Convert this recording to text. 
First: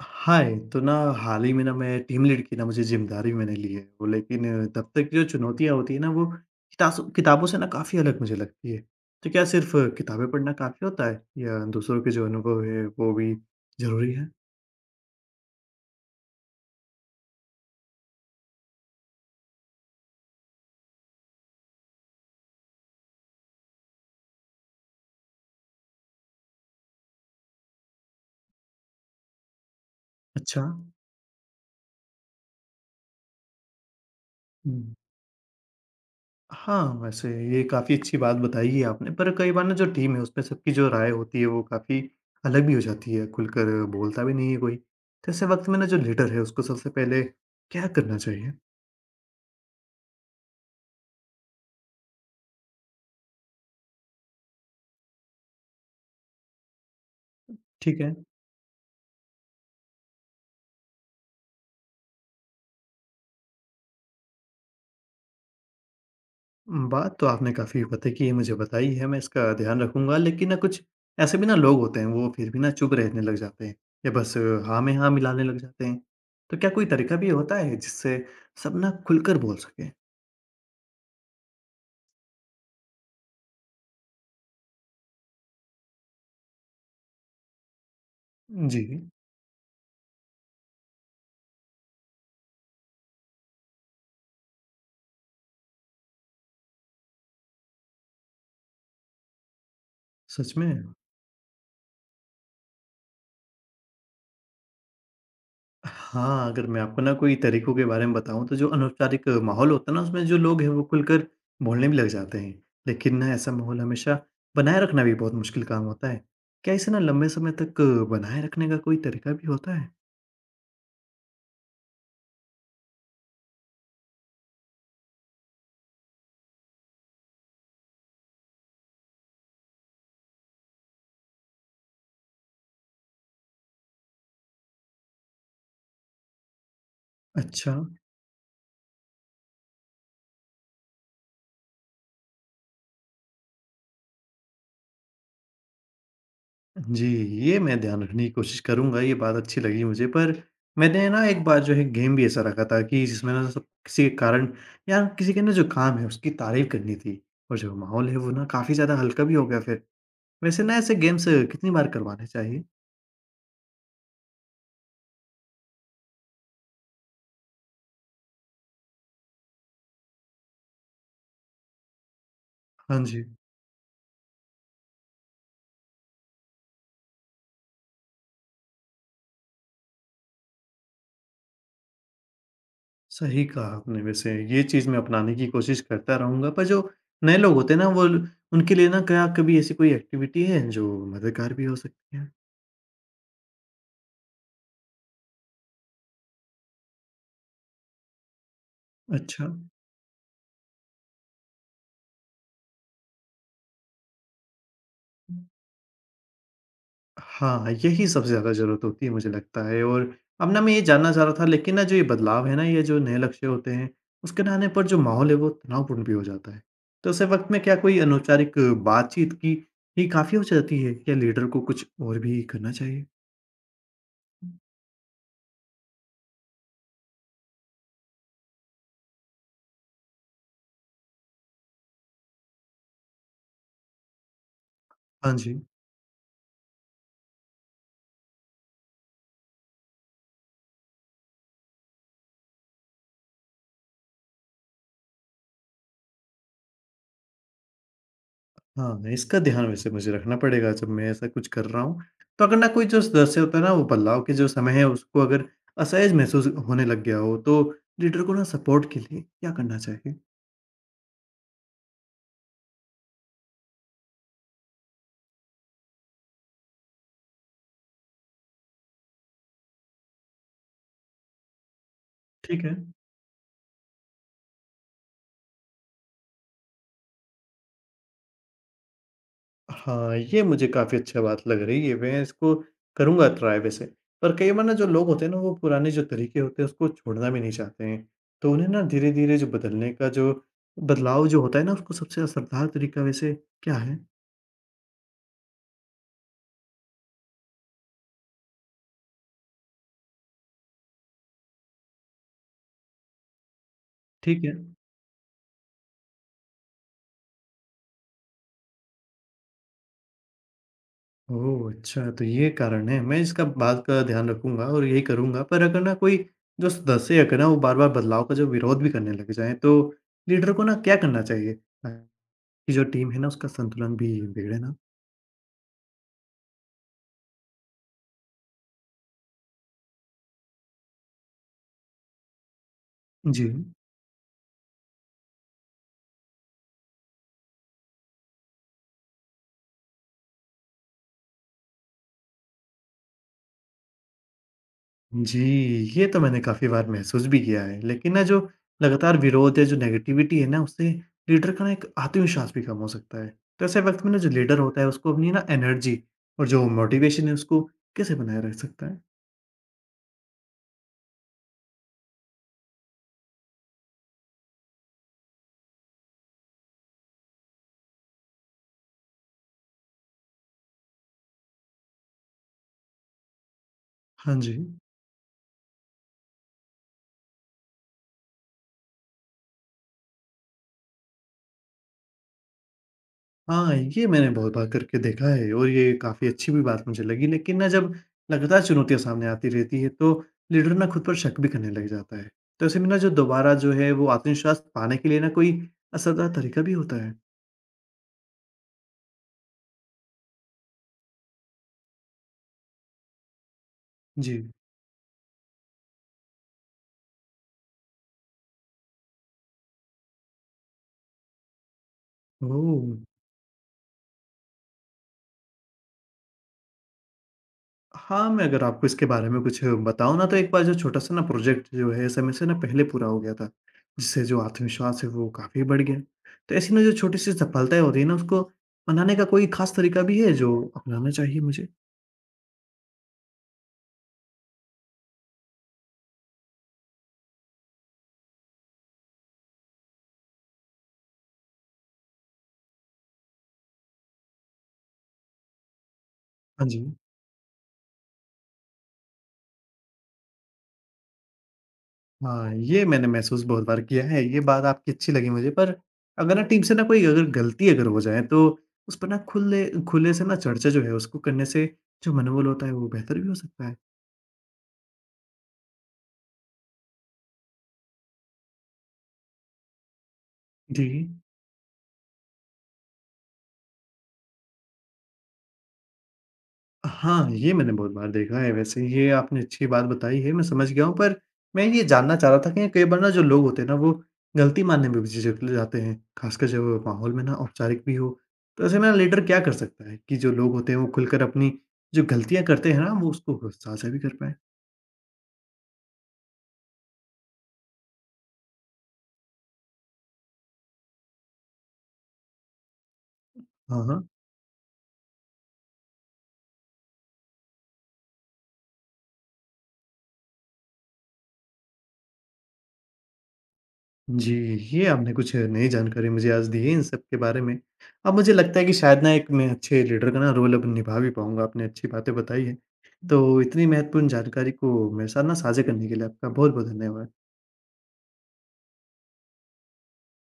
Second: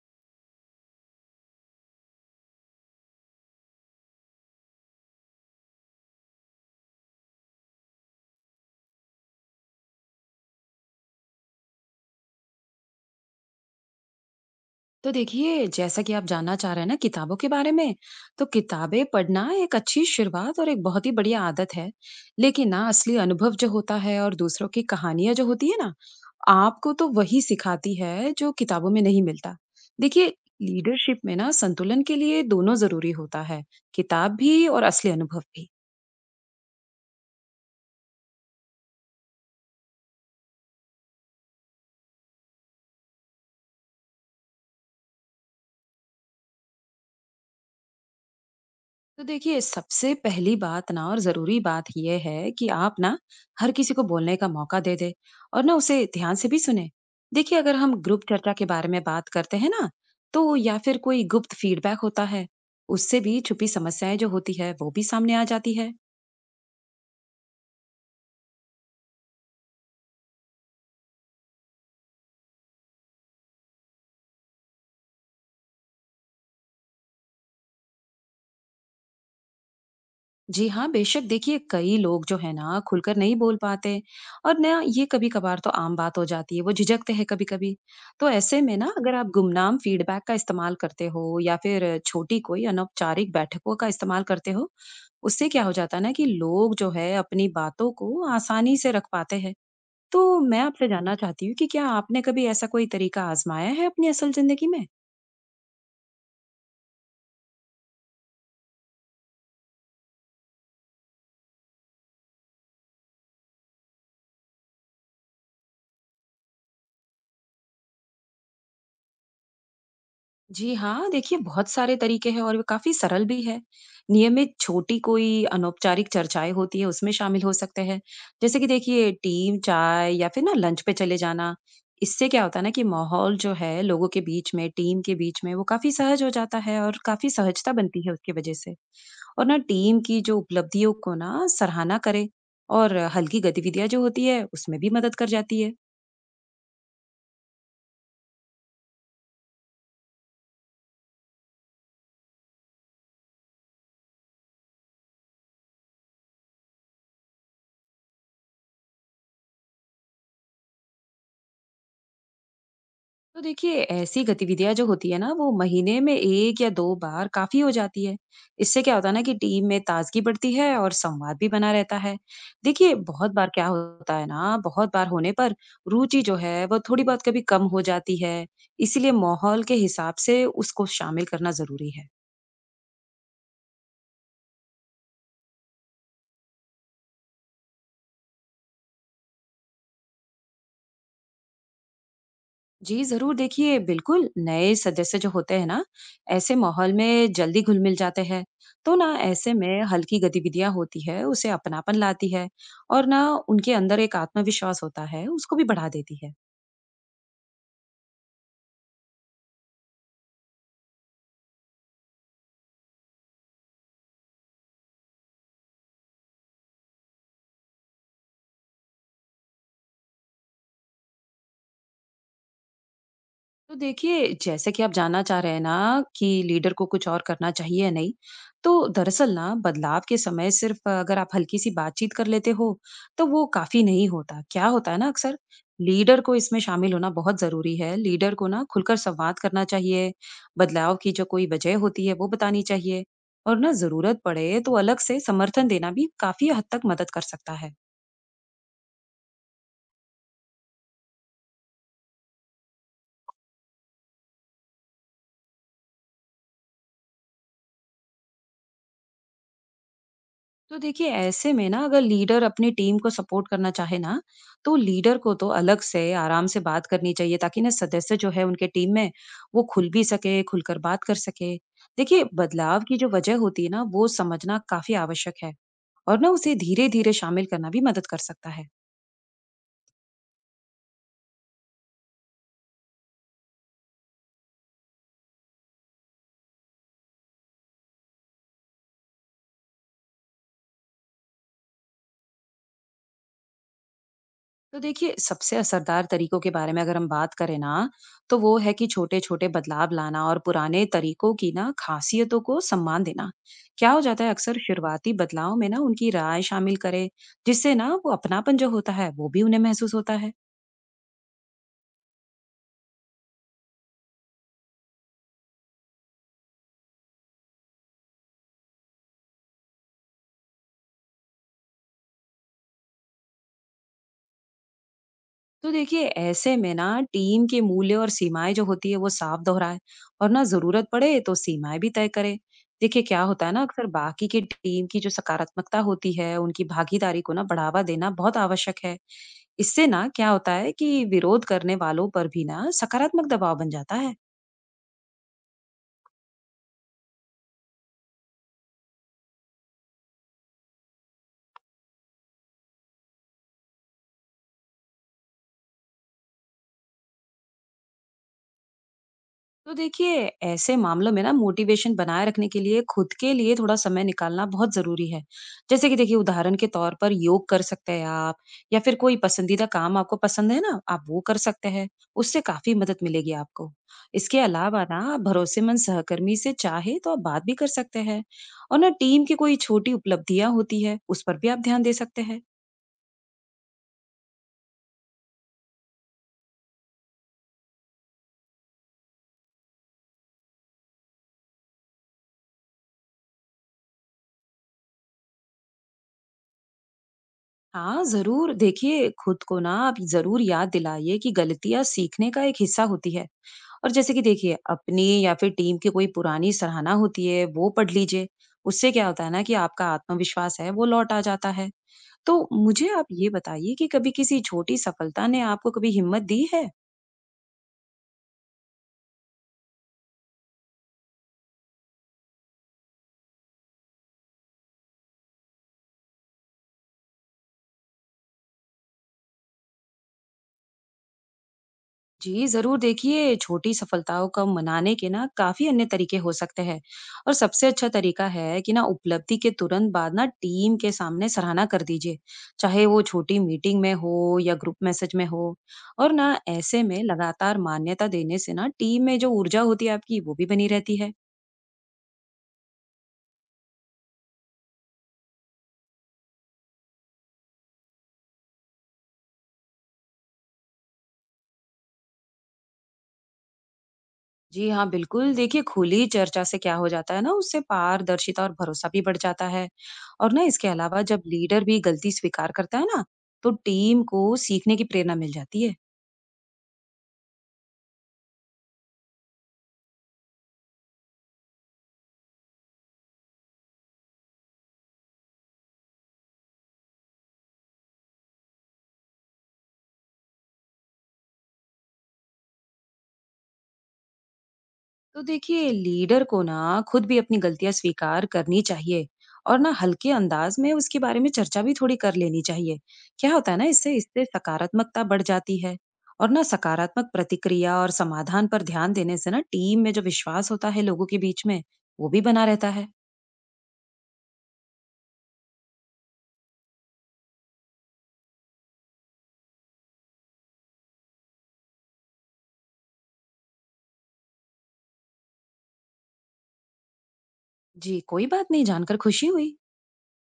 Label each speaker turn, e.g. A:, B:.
A: हाय! तो ना हाल ही में ना मैं टीम लीड की ना मुझे ज़िम्मेदारी मैंने ली है। वो लेकिन तब तक की जो चुनौतियाँ होती हैं ना वो कितासो किताबों से ना काफ़ी अलग मुझे लगती है। तो क्या सिर्फ़ किताबें पढ़ना काफ़ी होता है या दूसरों के जो अनुभव है वो भी ज़रूरी है?
B: तो देखिए जैसा कि आप जानना चाह रहे हैं ना किताबों के बारे में। तो किताबें पढ़ना एक अच्छी शुरुआत और एक बहुत ही बढ़िया आदत है। लेकिन ना असली अनुभव जो होता है और दूसरों की कहानियां जो होती है ना, आपको तो वही सिखाती है जो किताबों में नहीं मिलता। देखिए,
A: अच्छा।
B: लीडरशिप में ना संतुलन के लिए दोनों जरूरी होता है। किताब भी और
A: हुँ।
B: असली अनुभव भी।
A: हाँ, वैसे ये काफ़ी अच्छी बात बताई है आपने, पर कई बार ना जो टीम है उसमें सबकी जो राय होती है वो काफ़ी अलग भी हो जाती है, खुलकर बोलता भी नहीं है कोई। तो ऐसे वक़्त में ना जो लीडर है उसको सबसे पहले क्या करना चाहिए?
B: तो देखिए, सबसे पहली बात ना और जरूरी बात यह है कि आप ना हर किसी को बोलने का मौका दे दे और ना उसे ध्यान से भी सुने। देखिए, अगर हम
A: ठीक है।
B: ग्रुप चर्चा के बारे में बात करते हैं ना, तो या फिर कोई गुप्त फीडबैक होता है, उससे भी छुपी समस्याएं जो होती है वो भी सामने आ जाती है।
A: बात तो आपने काफ़ी पते की मुझे बताई है, मैं इसका ध्यान रखूँगा। लेकिन ना कुछ ऐसे भी ना लोग होते हैं, वो फिर भी ना चुप रहने लग जाते हैं या बस हाँ में हाँ मिलाने लग जाते हैं। तो क्या कोई तरीका भी होता है जिससे सब ना खुलकर बोल सकें?
B: जी हाँ, बेशक। देखिए, कई लोग जो है ना खुलकर नहीं बोल पाते और ना ये कभी-कभार तो आम बात हो जाती है। वो झिझकते हैं कभी-कभी। तो ऐसे में
A: जी,
B: ना अगर आप गुमनाम फीडबैक का इस्तेमाल करते हो या फिर छोटी कोई अनौपचारिक बैठकों का इस्तेमाल करते हो, उससे क्या हो जाता है ना कि लोग जो है अपनी बातों को आसानी से रख पाते हैं। तो
A: सच
B: मैं
A: में?
B: आपसे जानना चाहती हूँ कि क्या आपने कभी ऐसा कोई तरीका आजमाया है अपनी असल ज़िंदगी में?
A: हाँ, अगर मैं आपको ना कोई तरीकों के बारे में बताऊँ, तो जो अनौपचारिक माहौल होता है ना उसमें जो लोग हैं वो खुलकर बोलने भी लग जाते हैं। लेकिन ना ऐसा माहौल हमेशा बनाए रखना भी बहुत मुश्किल काम होता है। क्या इसे ना लंबे समय तक बनाए रखने का कोई तरीका भी होता है?
B: जी हाँ, देखिए, बहुत सारे तरीके हैं और ये काफ़ी सरल भी है। नियमित छोटी कोई अनौपचारिक चर्चाएँ होती है, उसमें शामिल हो सकते हैं। जैसे कि देखिए, टीम चाय या फिर ना लंच पे चले जाना। इससे क्या होता है ना कि माहौल जो है लोगों के बीच में, टीम के बीच में वो काफ़ी सहज हो जाता है और काफ़ी
A: अच्छा,
B: सहजता बनती है उसकी वजह से। और ना टीम की जो उपलब्धियों को ना सराहना करें और हल्की गतिविधियाँ जो होती है उसमें भी मदद कर जाती है।
A: जी, ये मैं ध्यान रखने की कोशिश करूँगा, ये बात अच्छी लगी मुझे, पर मैंने ना एक बार जो है गेम भी ऐसा रखा था कि जिसमें ना सब किसी के कारण या किसी के ना जो काम है उसकी तारीफ़ करनी थी, और जो माहौल है वो ना काफ़ी ज़्यादा हल्का भी हो गया फिर। वैसे ना ऐसे गेम्स कितनी बार करवाने चाहिए?
B: तो देखिए, ऐसी गतिविधियां जो होती है ना वो महीने में एक या दो बार काफी हो जाती है। इससे क्या होता है ना कि टीम में ताजगी बढ़ती है और संवाद भी बना रहता है। देखिए,
A: हाँ जी,
B: बहुत बार क्या होता है ना, बहुत बार होने पर रुचि जो है वो थोड़ी बहुत कभी कम हो जाती है। इसीलिए माहौल के हिसाब से उसको शामिल करना जरूरी है।
A: सही कहा आपने। वैसे ये चीज़ मैं अपनाने की कोशिश करता रहूँगा, पर जो नए लोग होते हैं ना वो ल उनके लिए ना क्या कभी ऐसी कोई एक्टिविटी है जो मददगार भी हो सकती है?
B: जी जरूर। देखिए, बिल्कुल नए सदस्य जो होते हैं ना ऐसे माहौल में जल्दी घुल मिल जाते हैं। तो ना
A: अच्छा।
B: ऐसे में हल्की गतिविधियां होती है उसे अपनापन लाती है और ना उनके अंदर एक आत्मविश्वास होता है उसको भी बढ़ा देती है।
A: हाँ, यही सबसे ज़्यादा ज़रूरत होती है मुझे लगता है। और अब ना मैं ये जानना चाह रहा था, लेकिन ना जो ये बदलाव है ना, ये जो नए लक्ष्य होते हैं, उसके ना आने पर जो माहौल है वो तनावपूर्ण भी हो जाता है। तो ऐसे वक़्त में क्या कोई अनौपचारिक बातचीत की ही काफ़ी हो जाती है, या लीडर को कुछ और भी करना चाहिए?
B: तो देखिए, जैसे कि आप जानना चाह रहे हैं ना कि लीडर को कुछ और करना चाहिए या नहीं, तो दरअसल ना बदलाव के समय सिर्फ अगर आप हल्की-सी बातचीत कर लेते हो, तो वो काफ़ी नहीं होता। क्या होता है ना,
A: हाँ
B: अक्सर
A: जी।
B: लीडर को इसमें शामिल होना बहुत ज़रूरी है। लीडर को ना खुलकर संवाद करना चाहिए, बदलाव की जो कोई वजह होती है वो बतानी चाहिए, और ना ज़रूरत पड़े तो अलग से समर्थन देना भी काफ़ी हद तक मदद कर सकता है।
A: हाँ, इसका ध्यान वैसे मुझे रखना पड़ेगा जब मैं ऐसा कुछ कर रहा हूँ। तो अगर ना कोई जो सदस्य होता है ना वो बदलाव के जो समय है उसको अगर असहज महसूस होने लग गया हो, तो लीडर को ना सपोर्ट के लिए क्या करना चाहिए?
B: तो देखिए, ऐसे में ना अगर लीडर अपनी टीम को सपोर्ट करना चाहे ना, तो लीडर को तो अलग से आराम से बात करनी चाहिए ताकि ना सदस्य जो है उनके टीम में वो खुल भी सके, खुलकर बात कर सके। देखिए,
A: ठीक है।
B: बदलाव की जो वजह होती है ना वो समझना काफी आवश्यक है। और ना उसे धीरे धीरे शामिल करना भी मदद कर सकता है।
A: हाँ, ये मुझे काफ़ी अच्छा बात लग रही है, मैं इसको करूँगा ट्राय वैसे। पर कई बार ना जो लोग होते हैं ना, वो पुराने जो तरीके होते हैं, उसको छोड़ना भी नहीं चाहते हैं। तो उन्हें ना धीरे-धीरे जो बदलने का जो बदलाव जो होता है ना, उसको सबसे असरदार तरीका वैसे क्या है?
B: तो देखिए, सबसे असरदार तरीकों के बारे में अगर हम बात करें ना, तो वो है कि छोटे छोटे बदलाव लाना और पुराने तरीकों की ना खासियतों को सम्मान देना। क्या हो जाता है
A: ठीक है।
B: अक्सर, शुरुआती बदलाव में ना उनकी राय शामिल करें, जिससे ना वो अपनापन जो होता है वो भी उन्हें महसूस होता है।
A: ओह! अच्छा, तो ये कारण है। मैं इसका बात का ध्यान रखूँगा और यही करूँगा। पर अगर ना कोई जो सदस्य है ना, वो बार-बार बदलाव का जो विरोध भी करने लग जाएँ, तो लीडर को ना क्या करना चाहिए, ताकि जो टीम है ना, उसका संतुलन भी बिगड़े ना?
B: तो देखिए, ऐसे में ना टीम के मूल्य और सीमाएं जो होती है वो साफ दोहराए और ना जरूरत पड़े तो सीमाएं भी तय करे। देखिए, क्या
A: जी।
B: होता है ना, अक्सर बाकी की टीम की जो सकारात्मकता होती है उनकी भागीदारी को ना बढ़ावा देना बहुत आवश्यक है। इससे ना क्या होता है कि विरोध करने वालों पर भी ना सकारात्मक दबाव बन जाता है।
A: जी, ये तो मैंने काफ़ी बार महसूस भी किया है, लेकिन ना जो लगातार विरोध या जो नेगेटिविटी है ना, उससे लीडर का ना एक आत्मविश्वास भी कम हो सकता है। तो ऐसे वक़्त में ना जो लीडर होता है, उसको अपनी ना एनर्जी और जो मोटिवेशन है, उसको कैसे बनाए रख सकता है?
B: तो देखिए, ऐसे मामलों में ना मोटिवेशन बनाए रखने के लिए खुद के लिए थोड़ा समय निकालना बहुत जरूरी है। जैसे कि देखिए, उदाहरण के तौर पर योग कर सकते हैं आप, या फिर कोई पसंदीदा काम आपको पसंद है ना, आप वो कर सकते हैं। उससे काफी मदद मिलेगी आपको।
A: हाँ
B: इसके
A: जी।
B: अलावा ना आप भरोसेमंद सहकर्मी से चाहे तो आप बात भी कर सकते हैं और ना टीम की कोई छोटी उपलब्धियां होती है उस पर भी आप ध्यान दे सकते हैं।
A: हाँ, ये मैंने बहुत बार करके देखा है और ये काफ़ी अच्छी भी बात मुझे लगी, लेकिन ना जब लगातार चुनौतियाँ सामने आती रहती है, तो लीडर ना खुद पर शक भी करने लग जाता है। तो ऐसे में ना जो दोबारा जो है, वो आत्मविश्वास पाने के लिए ना कोई असरदार तरीका भी होता है?
B: हाँ जरूर। देखिए, खुद को ना आप जरूर याद दिलाइए कि गलतियां सीखने का एक हिस्सा होती है, और जैसे कि
A: जी।
B: देखिए, अपनी या फिर टीम की कोई पुरानी सराहना होती है वो पढ़ लीजिए। उससे क्या होता है ना कि आपका आत्मविश्वास है वो लौट आ जाता है। तो
A: ओह!
B: मुझे आप ये बताइए कि कभी किसी छोटी सफलता ने आपको कभी हिम्मत दी है?
A: हाँ, मैं अगर आपको इसके बारे में कुछ बताऊँ ना, तो एक बार जो छोटा-सा ना प्रोजेक्ट जो है समय से ना पहले पूरा हो गया था, जिससे जो आत्मविश्वास है वो काफ़ी बढ़ गया। तो ऐसी ना जो छोटी-सी सफलताएँ होती है ना उसको मनाने का कोई ख़ास तरीका भी है जो अपनाना चाहिए मुझे?
B: जी, ज़रूर। देखिए, छोटी सफलताओं को मनाने के ना काफ़ी अन्य तरीके हो सकते हैं, और सबसे अच्छा तरीका है कि ना उपलब्धि के तुरंत बाद ना टीम के सामने सराहना कर दीजिए, चाहे वो छोटी मीटिंग में हो या ग्रुप मैसेज में हो। और ना
A: हाँ जी।
B: ऐसे में लगातार मान्यता देने से ना टीम में जो ऊर्जा होती है आपकी वो भी बनी रहती है।
A: हाँ, ये मैंने महसूस बहुत बार किया है, ये बात आपकी अच्छी लगी मुझे, पर अगर ना टीम से ना कोई अगर गलती अगर हो जाए, तो उस पर ना खुले खुले से ना चर्चा जो है उसको करने से जो मनोबल होता है वो बेहतर भी हो सकता है।
B: जी हाँ, बिल्कुल। देखिए, खुली चर्चा से क्या हो जाता है ना, उससे पारदर्शिता और भरोसा भी बढ़ जाता है। और ना इसके
A: जी।
B: अलावा जब लीडर भी गलती स्वीकार करता है ना, तो टीम को सीखने की प्रेरणा मिल जाती है।
A: हाँ, ये मैंने बहुत बार देखा है। वैसे ये आपने अच्छी बात बताई है, मैं समझ गया हूँ, पर मैं ये जानना चाह रहा था कि कई बार ना जो लोग होते हैं ना वो गलती मानने में भी झिझक जाते हैं, खासकर जब वो माहौल में ना औपचारिक भी हो। तो ऐसे में ना लीडर क्या कर सकता है कि जो लोग होते हैं वो खुलकर अपनी जो गलतियाँ करते हैं ना वो उसको साझा भी कर पाएँ?
B: तो देखिए, लीडर को ना खुद भी अपनी गलतियाँ स्वीकार करनी चाहिए और ना हल्के अंदाज में उसके बारे में चर्चा भी थोड़ी कर लेनी चाहिए। क्या होता है ना,
A: हाँ,
B: इससे
A: हाँ।
B: इससे सकारात्मकता बढ़ जाती है। और ना सकारात्मक प्रतिक्रिया और समाधान पर ध्यान देने से ना टीम में जो विश्वास होता है लोगों के बीच में, वो भी बना रहता है।
A: जी, ये आपने कुछ नई जानकारी मुझे आज दी है इन सब के बारे में। अब मुझे लगता है कि शायद ना एक मैं अच्छे लीडर का ना रोल अब निभा भी पाऊँगा, आपने अच्छी बातें बताई हैं। हुँ। तो इतनी महत्वपूर्ण जानकारी को मेरे साथ ना साझा करने के लिए आपका बहुत-बहुत धन्यवाद।
B: जी, कोई बात नहीं। जानकर खुशी हुई।